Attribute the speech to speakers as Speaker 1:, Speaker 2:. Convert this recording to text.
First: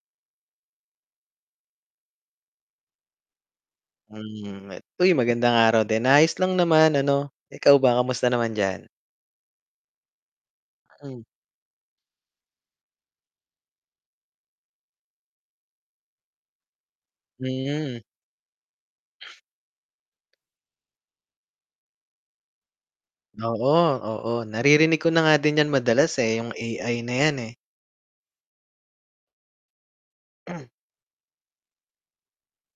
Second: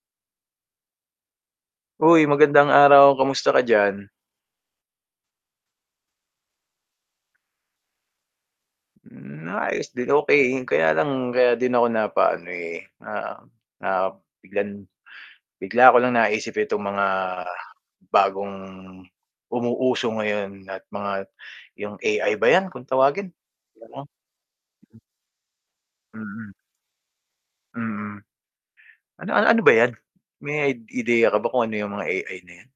Speaker 1: Hoy magandang araw, kamusta ka diyan?
Speaker 2: Hmm [unintelligible] uy magandang araw din. Ayos lang naman ano, ikaw ba kamusta naman diyan?
Speaker 1: Hmm, ayos din okey 'yun, kaya lang
Speaker 2: Mhm.
Speaker 1: kaya din ako napaano, eh, na na biglang bigla ko lang naisip itong mga
Speaker 2: Hmm.
Speaker 1: bagong umuuuso ngayon at mga 'yung AI ba 'yan kung tawagin?
Speaker 2: Oo,
Speaker 1: Mm.
Speaker 2: oo, naririnig ko na nga din 'yan madalas, eh,
Speaker 1: Mm.
Speaker 2: 'yung AI na 'yan eh.
Speaker 1: Mm. Ano ano ba 'yan? May ideya ka ba kung ano 'yung mga AI na 'yan?